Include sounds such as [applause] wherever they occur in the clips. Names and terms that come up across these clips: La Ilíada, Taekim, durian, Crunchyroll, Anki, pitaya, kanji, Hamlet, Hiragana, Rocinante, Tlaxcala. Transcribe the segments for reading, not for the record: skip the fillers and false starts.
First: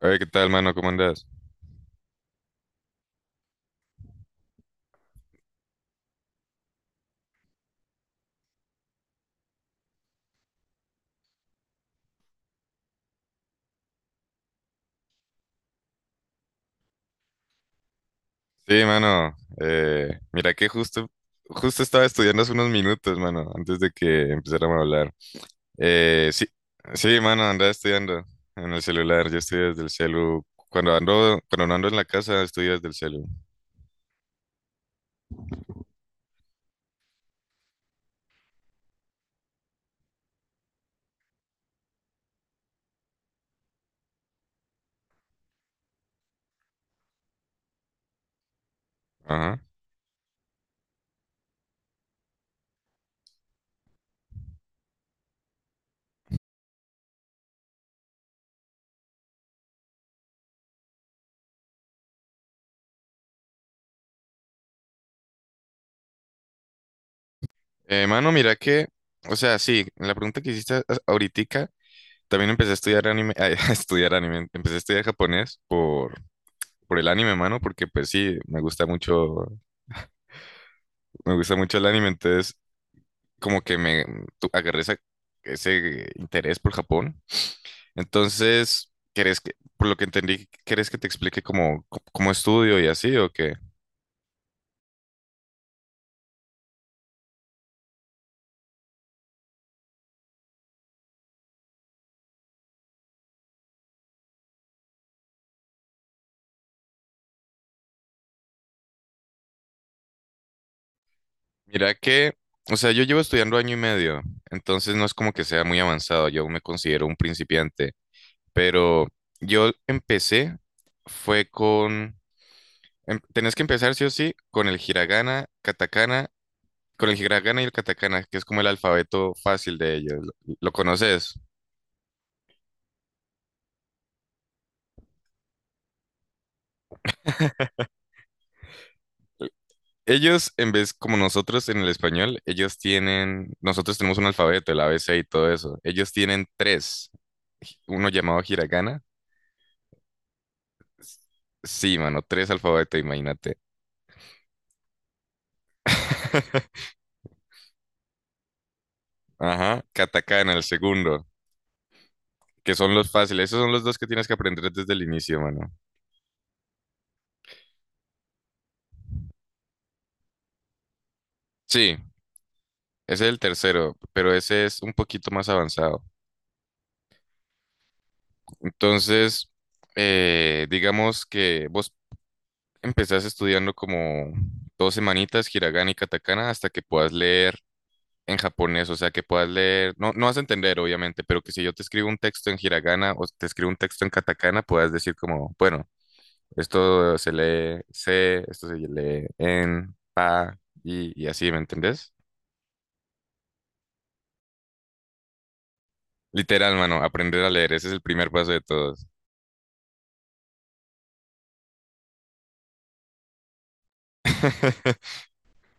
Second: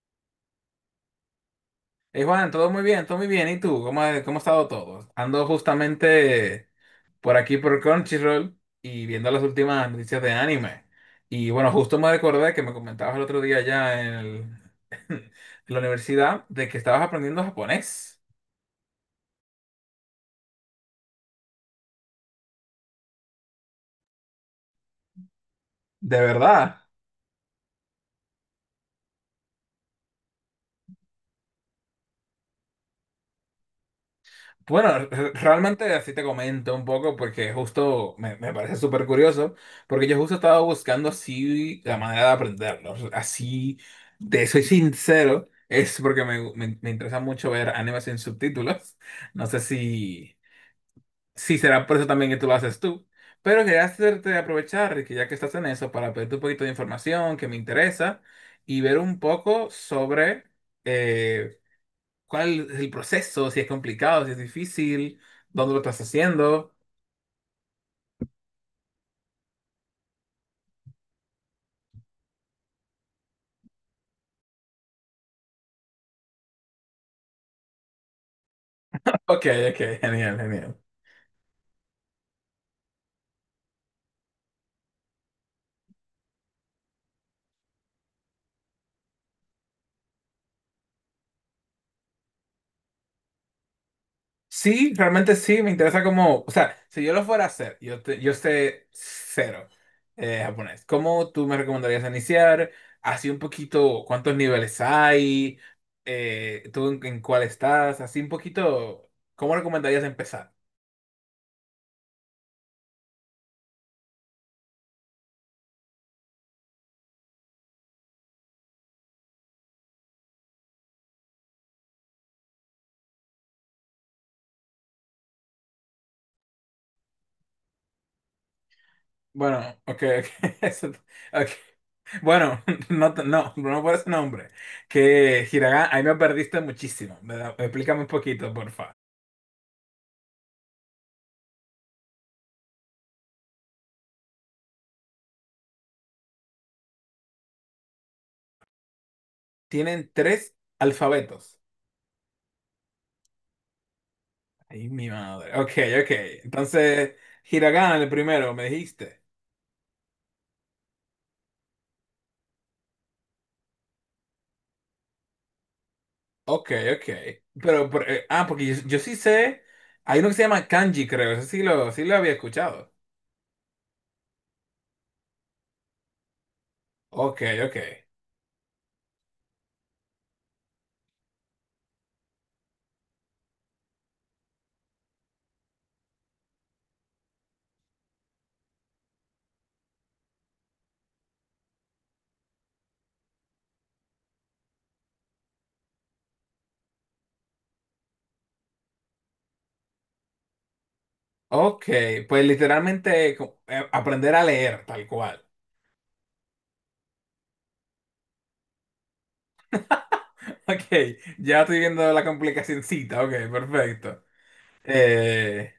Oye, ¿qué tal, mano? ¿Cómo andas? Hey Juan, todo muy bien, todo muy bien. ¿Y tú? ¿Cómo ha estado todo? Ando justamente por aquí por Crunchyroll y viendo las últimas noticias de anime. Y bueno, justo me recordé que me comentabas el otro día [laughs] en la universidad de que estabas aprendiendo japonés. Sí, mano. Mira que justo, justo estaba estudiando hace unos minutos, mano, antes de que empezáramos a hablar. ¿De Eh, sí, verdad? sí, mano, andaba estudiando en el celular. Yo estudio desde el celu. Cuando no ando en la casa, estudio desde el celu. Bueno, [laughs] realmente así te comento un poco porque justo me parece súper curioso, porque yo justo estaba buscando así la manera de aprenderlo. Así, te soy sincero, es porque me interesa mucho ver animes sin subtítulos. [laughs] No Ajá. sé si, si será por eso también que tú lo haces tú, pero quería hacerte aprovechar que ya que estás en eso para pedirte un poquito de información que me interesa y ver un poco sobre... eh, ¿Cuál es el proceso? Si es complicado, si es difícil, dónde lo estás haciendo. Mano, mira que, o sea, sí, en la pregunta que hiciste ahorita, también empecé a estudiar anime, [laughs] a estudiar anime, empecé a estudiar japonés por el anime, mano, porque pues sí, Ok, ok, [laughs] genial, genial. me gusta mucho el anime, entonces como que agarré ese interés por Japón. Entonces, ¿querés que, por lo que entendí, querés que te explique cómo, cómo estudio y así o qué? Sí, realmente sí, me interesa como, o sea, si yo lo fuera a hacer, yo sé cero japonés. ¿Cómo tú me recomendarías iniciar? Así un poquito, ¿cuántos niveles hay? ¿Tú en cuál estás? Así un poquito, ¿cómo recomendarías empezar? Mira que, o sea, yo llevo estudiando año y medio, entonces no es como que sea muy avanzado, yo me considero un principiante, pero yo empecé, fue con, tenés que empezar sí o sí con el hiragana, katakana, con el hiragana y el katakana, que es como el alfabeto Bueno, fácil de ok, ellos, ok. [laughs] Lo conoces? ok. Bueno, [laughs] no, no por ese nombre. Que Hiragana, ahí me perdiste muchísimo. Explícame un poquito, porfa. Ellos, en vez como nosotros en el español, ellos tienen, nosotros tenemos un alfabeto, el ABC y todo eso. Ellos tienen tres, uno llamado hiragana. Tienen tres alfabetos. Sí, mano, tres alfabetos, imagínate. Ay, mi madre. Ok, ok. [laughs] Entonces, Hiragana, el primero, me dijiste. Ajá, katakana, el segundo, que son los fáciles. Esos son los dos que tienes que aprender desde el inicio, mano. Ok, ok. Pero, porque yo sí sé. Hay uno que se llama kanji, creo. Eso Sí, sí lo había escuchado. ese es el tercero, pero ese es un poquito más avanzado. Ok, ok. Entonces, digamos que vos empezás estudiando como 2 semanitas hiragana y katakana hasta que puedas leer en japonés, o sea, que puedas leer, no, no vas a entender, obviamente, pero que si yo te escribo un texto en hiragana o te escribo un texto en katakana, puedas decir como, bueno, esto se lee se, esto se lee en pa y así, ¿me Ok, entendés? pues literalmente aprender a leer, tal cual. Literal, mano, aprender a leer, ese es el primer paso de todos. Ok, ya estoy viendo la complicacioncita, ok, perfecto. [laughs] Eh,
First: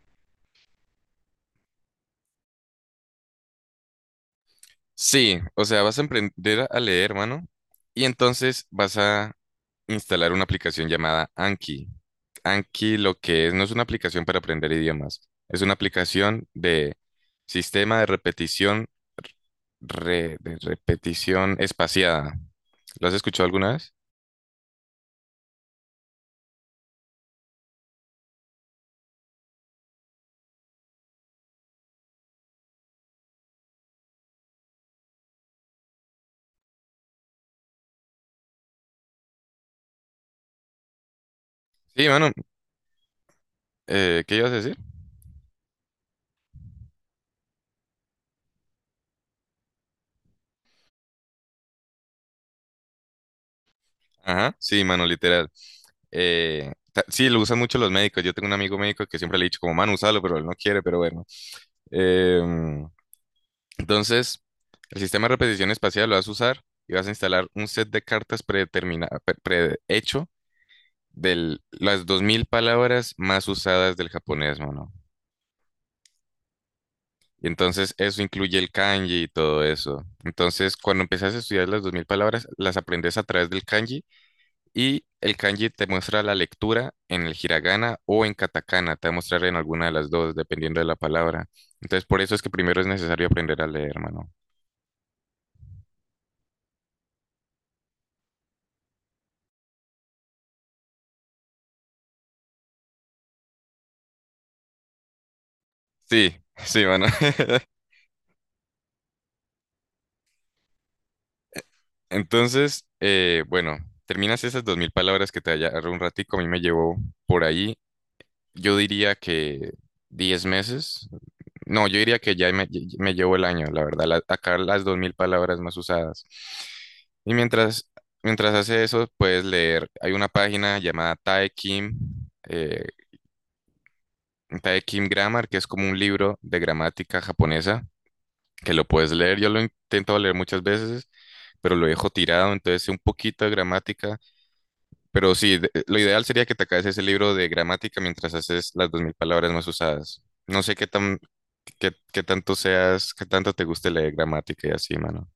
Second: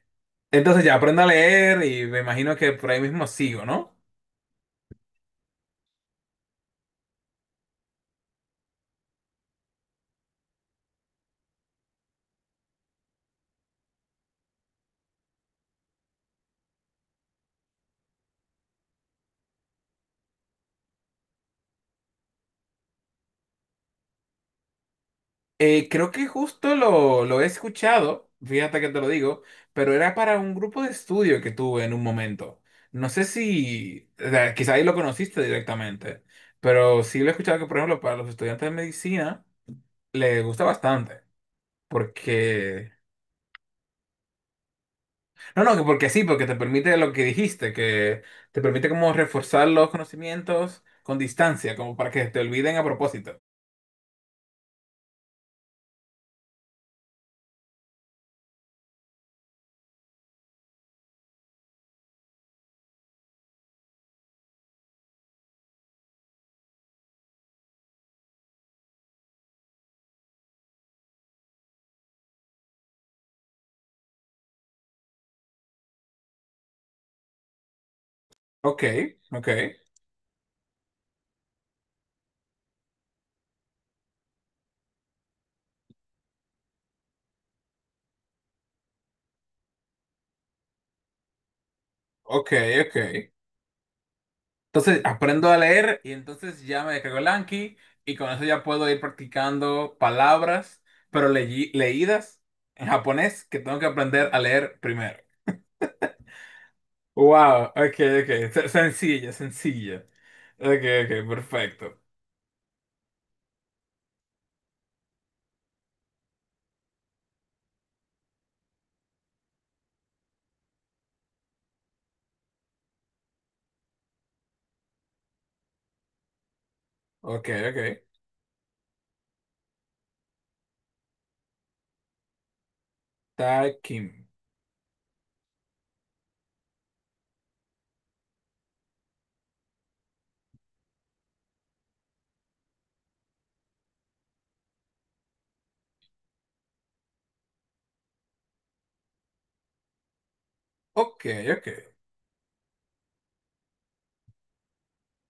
entonces ya aprendo a leer y me imagino que por ahí mismo sigo, ¿no? Sí, o sea, vas a aprender a leer, mano, y entonces vas a instalar una aplicación llamada Anki. Anki lo que es, no es una aplicación para aprender idiomas, es una aplicación de sistema de repetición, de repetición espaciada. ¿Lo has escuchado alguna vez? Creo que lo he escuchado, fíjate que te lo digo, pero era para un grupo de estudio que tuve en un momento. No sé si, o sea, quizá ahí lo conociste directamente, pero sí lo he escuchado que, por ejemplo, para los estudiantes de medicina les gusta bastante, Sí, mano, porque ¿qué ibas a decir? No, no, que porque sí, porque te permite lo que dijiste, que te permite como reforzar los conocimientos con distancia, como para que te olviden a propósito. Ajá, sí, mano, literal. Sí, lo usan mucho los médicos. Yo tengo un amigo médico que siempre le he dicho como, mano, úsalo, pero él no quiere, pero bueno. Em, Entonces, el sistema de repetición espacial lo vas a usar y vas a instalar un set de cartas prehecho de las 2000 palabras más usadas del japonés, mano. Y entonces eso incluye el Ok, kanji y ok, todo eso. Entonces, cuando empiezas a estudiar las 2000 palabras, las aprendes a través del kanji y el kanji te muestra la lectura en el hiragana o en katakana, te va a mostrar en alguna de las dos, dependiendo de la palabra. Entonces, por eso es que ok, primero es ok. necesario aprender a leer, mano. Entonces aprendo a leer y entonces ya me descargo el Anki y con eso ya puedo ir practicando palabras, pero leídas en japonés que tengo que aprender a leer primero. Sí, sí, mano. [laughs] Wow, ok, ok. Sencilla, sencilla. Ok, ok, perfecto. Entonces, bueno, terminas esas 2000 palabras que te agarró un ratico, a mí me llevó por ahí, yo diría que 10 meses, no, yo diría que ya me llevó el año, la verdad, sacar las 2000 palabras más usadas. Y Ok, mientras, ok. mientras hace eso, puedes leer, hay una página llamada Taekim, eh, Takim. Taekim Grammar, que es como un libro de gramática japonesa, que lo puedes leer, yo lo he intentado leer muchas veces, pero lo dejo tirado, entonces sé un poquito de gramática. Pero sí, lo ideal sería que te acabes ese libro de gramática mientras haces las 2000 palabras más usadas. No sé qué tan, Ok, ok. qué tanto seas, qué tanto te guste leer gramática y así, mano.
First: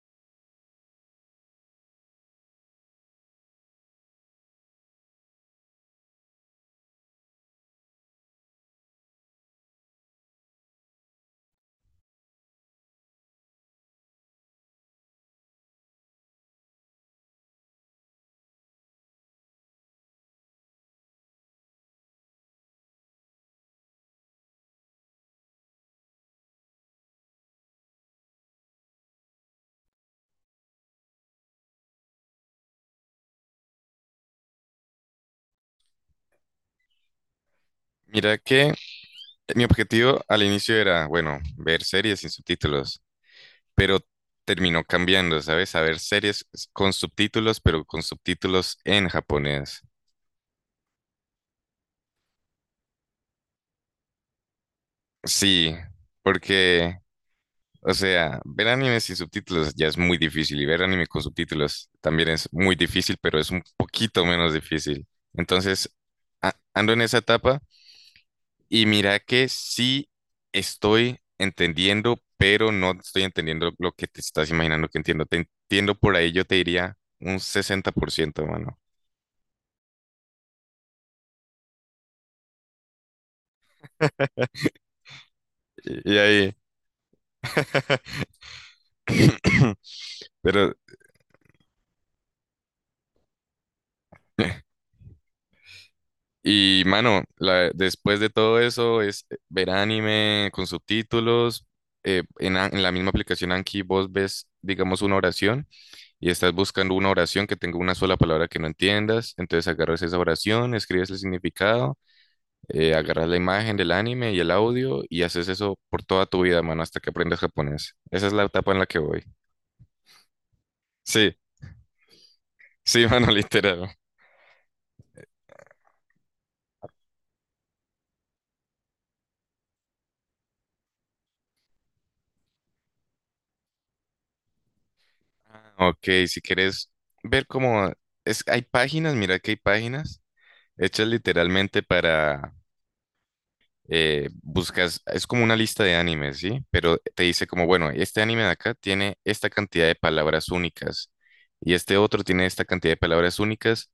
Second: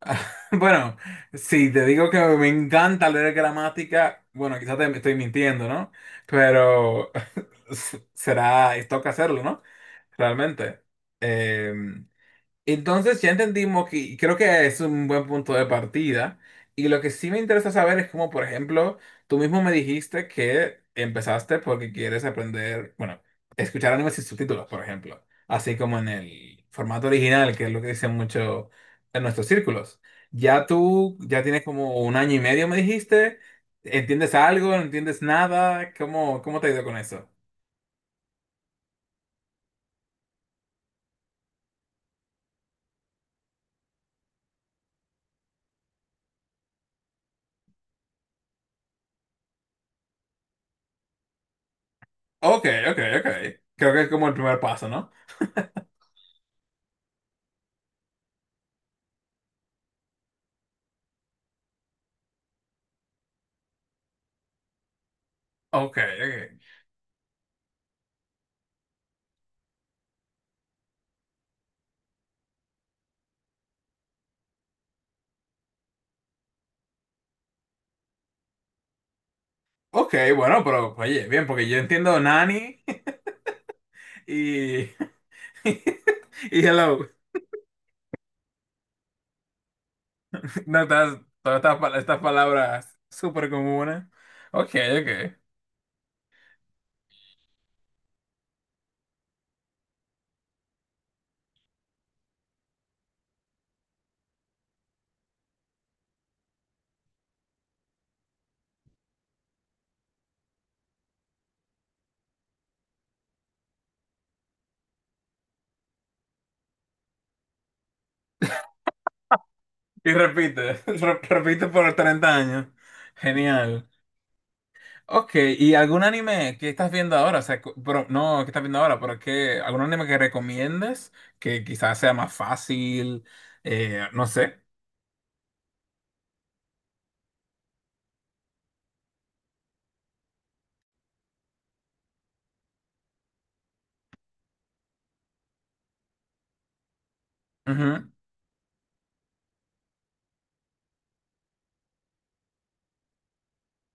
[laughs] Bueno, si te digo que me encanta leer gramática, bueno, quizás te estoy mintiendo, ¿no? Pero [laughs] toca hacerlo, ¿no? Realmente. em, entonces ya entendimos que y creo que es un buen punto de partida. Y lo que sí me interesa saber es cómo, por ejemplo, tú mismo me dijiste que empezaste porque quieres aprender, bueno, escuchar animes sin subtítulos, por ejemplo. Así como en el formato original, que es lo que dicen mucho en nuestros círculos. Ya tienes como 1 año y medio, me dijiste. ¿Entiendes algo? ¿No entiendes nada? ¿Cómo te ha ido con eso? Mira que mi objetivo al inicio era, bueno, ver series sin subtítulos, pero terminó cambiando, ¿sabes? A ver series con subtítulos, pero con subtítulos en japonés. Ok, ok, ok. Creo que es como el primer paso, ¿no? Sí, porque o sea, ver anime sin subtítulos ya es muy difícil y ver anime con subtítulos también es muy difícil, pero es un poquito menos difícil. Entonces, Ok, ok. ando en esa etapa y mira que sí estoy entendiendo, pero no estoy entendiendo lo que te estás imaginando que entiendo. Te entiendo por ahí, yo te diría un 60%, mano. Ok, bueno, pero oye, bien, porque yo entiendo Nani [laughs] y, [laughs] Y ahí, y Hello. [coughs] [clears throat] pero No, estás, todas estas, estas palabras súper comunes. Ok, ok. y mano, después de todo eso es ver anime con subtítulos. En la misma aplicación Anki vos ves, digamos, una oración y estás buscando una oración que tenga una sola palabra que no entiendas. Entonces agarras esa oración, escribes el significado, agarras la imagen del anime y el audio y haces eso por toda tu vida, mano, hasta que aprendas japonés. Esa es la etapa en la que voy. Y repite, [laughs] Sí, repite por 30 años. sí, [laughs] mano, Genial. literal. Ok, ¿y algún anime que estás viendo ahora? O sea, cu- pero, no, qué estás viendo ahora? Pero que, ¿algún anime que recomiendes? Que quizás sea más fácil, no sé. Ah, ok, si quieres ver cómo es, hay páginas, mira que hay páginas hechas literalmente para, buscas, es como una lista de animes, ¿sí? Pero te dice como, bueno, Ujú. este anime de acá tiene esta cantidad de palabras únicas y este otro tiene esta cantidad de palabras únicas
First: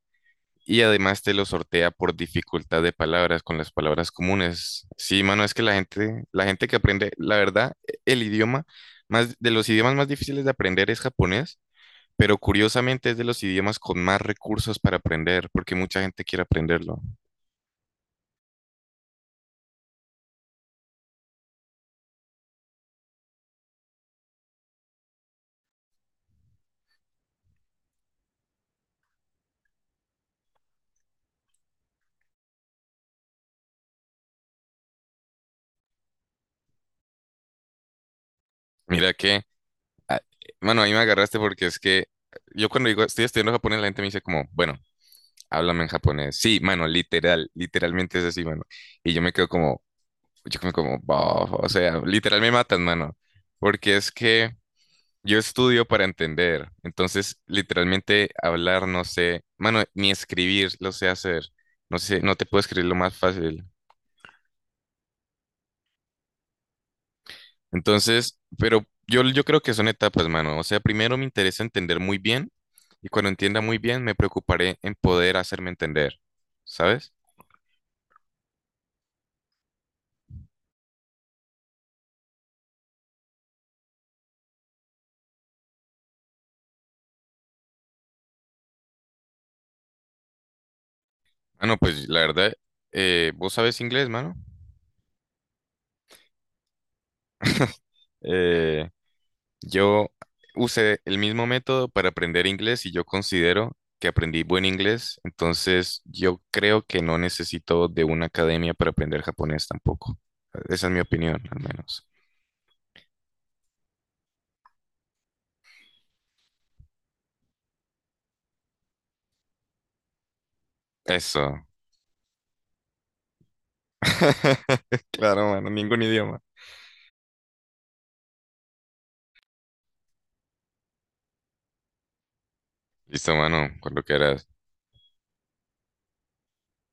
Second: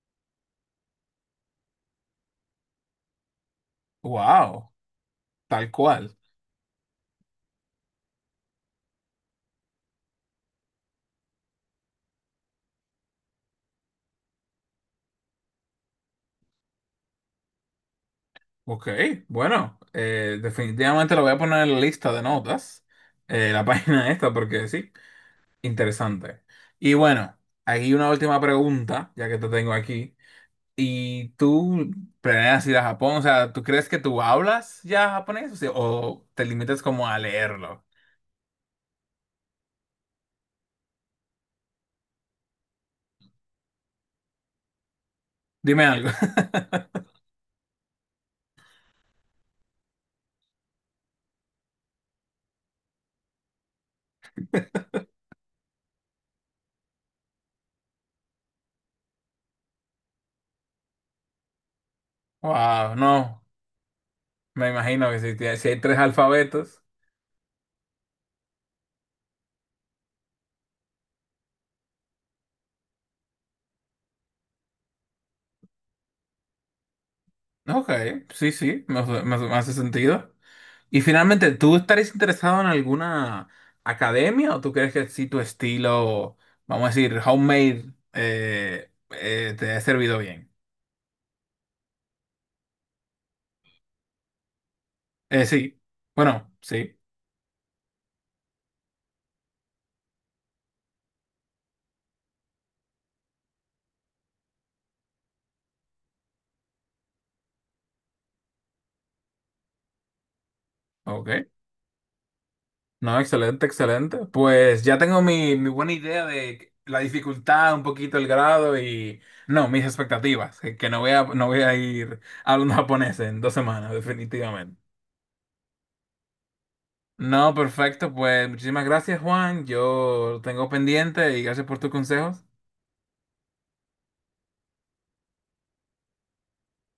y además te lo sortea por dificultad de palabras con las palabras Wow, comunes. Sí, mano, es que tal cual. La gente que aprende, la verdad, el idioma, más, de los idiomas más difíciles de aprender es japonés. Pero curiosamente es de los idiomas con más recursos para aprender, porque mucha gente quiere aprenderlo. Ok, bueno, definitivamente lo voy a poner en la lista de notas, la [laughs] página esta, porque sí, interesante. Y bueno, aquí una última pregunta, ya que te tengo aquí. ¿Y tú planeas ir a Japón? O sea, ¿tú crees que tú hablas ya japonés o te limitas como a leerlo? Mira que ah, bueno, ahí me agarraste porque es que yo cuando digo estoy estudiando japonés, la gente me dice como, bueno, háblame Dime en algo. japonés. Sí, mano, [laughs] literal, literalmente es así, mano. Y yo me quedo como, yo me como, "Bof", o sea, literal me matan, mano. Porque es que yo estudio para entender. Entonces, literalmente hablar, no sé, mano, ni escribir lo sé hacer. No sé, no te puedo escribir Wow, lo más no, fácil. me imagino que si, si hay tres alfabetos. Entonces, pero yo creo que son etapas, mano. O sea, primero me interesa entender muy bien y cuando entienda muy bien me preocuparé en poder hacerme entender, ¿sabes? Ok, sí, sí, me me hace sentido. Y finalmente, ¿tú estarías interesado en alguna academia o tú crees que si tu estilo, vamos a decir, homemade, te ha servido bien? Mano, pues la verdad, vos sabes inglés, mano. Sí, bueno, sí, Eh, yo usé el mismo método para aprender inglés y yo considero que aprendí buen inglés, entonces yo creo que no necesito de una academia para aprender japonés tampoco. Esa es mi opinión, ok. al menos. No, excelente, excelente. Pues ya tengo mi buena idea de la dificultad, un poquito el grado y, no, mis expectativas, que no voy Eso. a ir hablando [laughs] japonés en 2 semanas, definitivamente. [laughs] Claro, mano, ningún idioma. No, perfecto, pues muchísimas gracias, Juan. Yo lo tengo pendiente y gracias por tus consejos. Listo, mano, con lo que era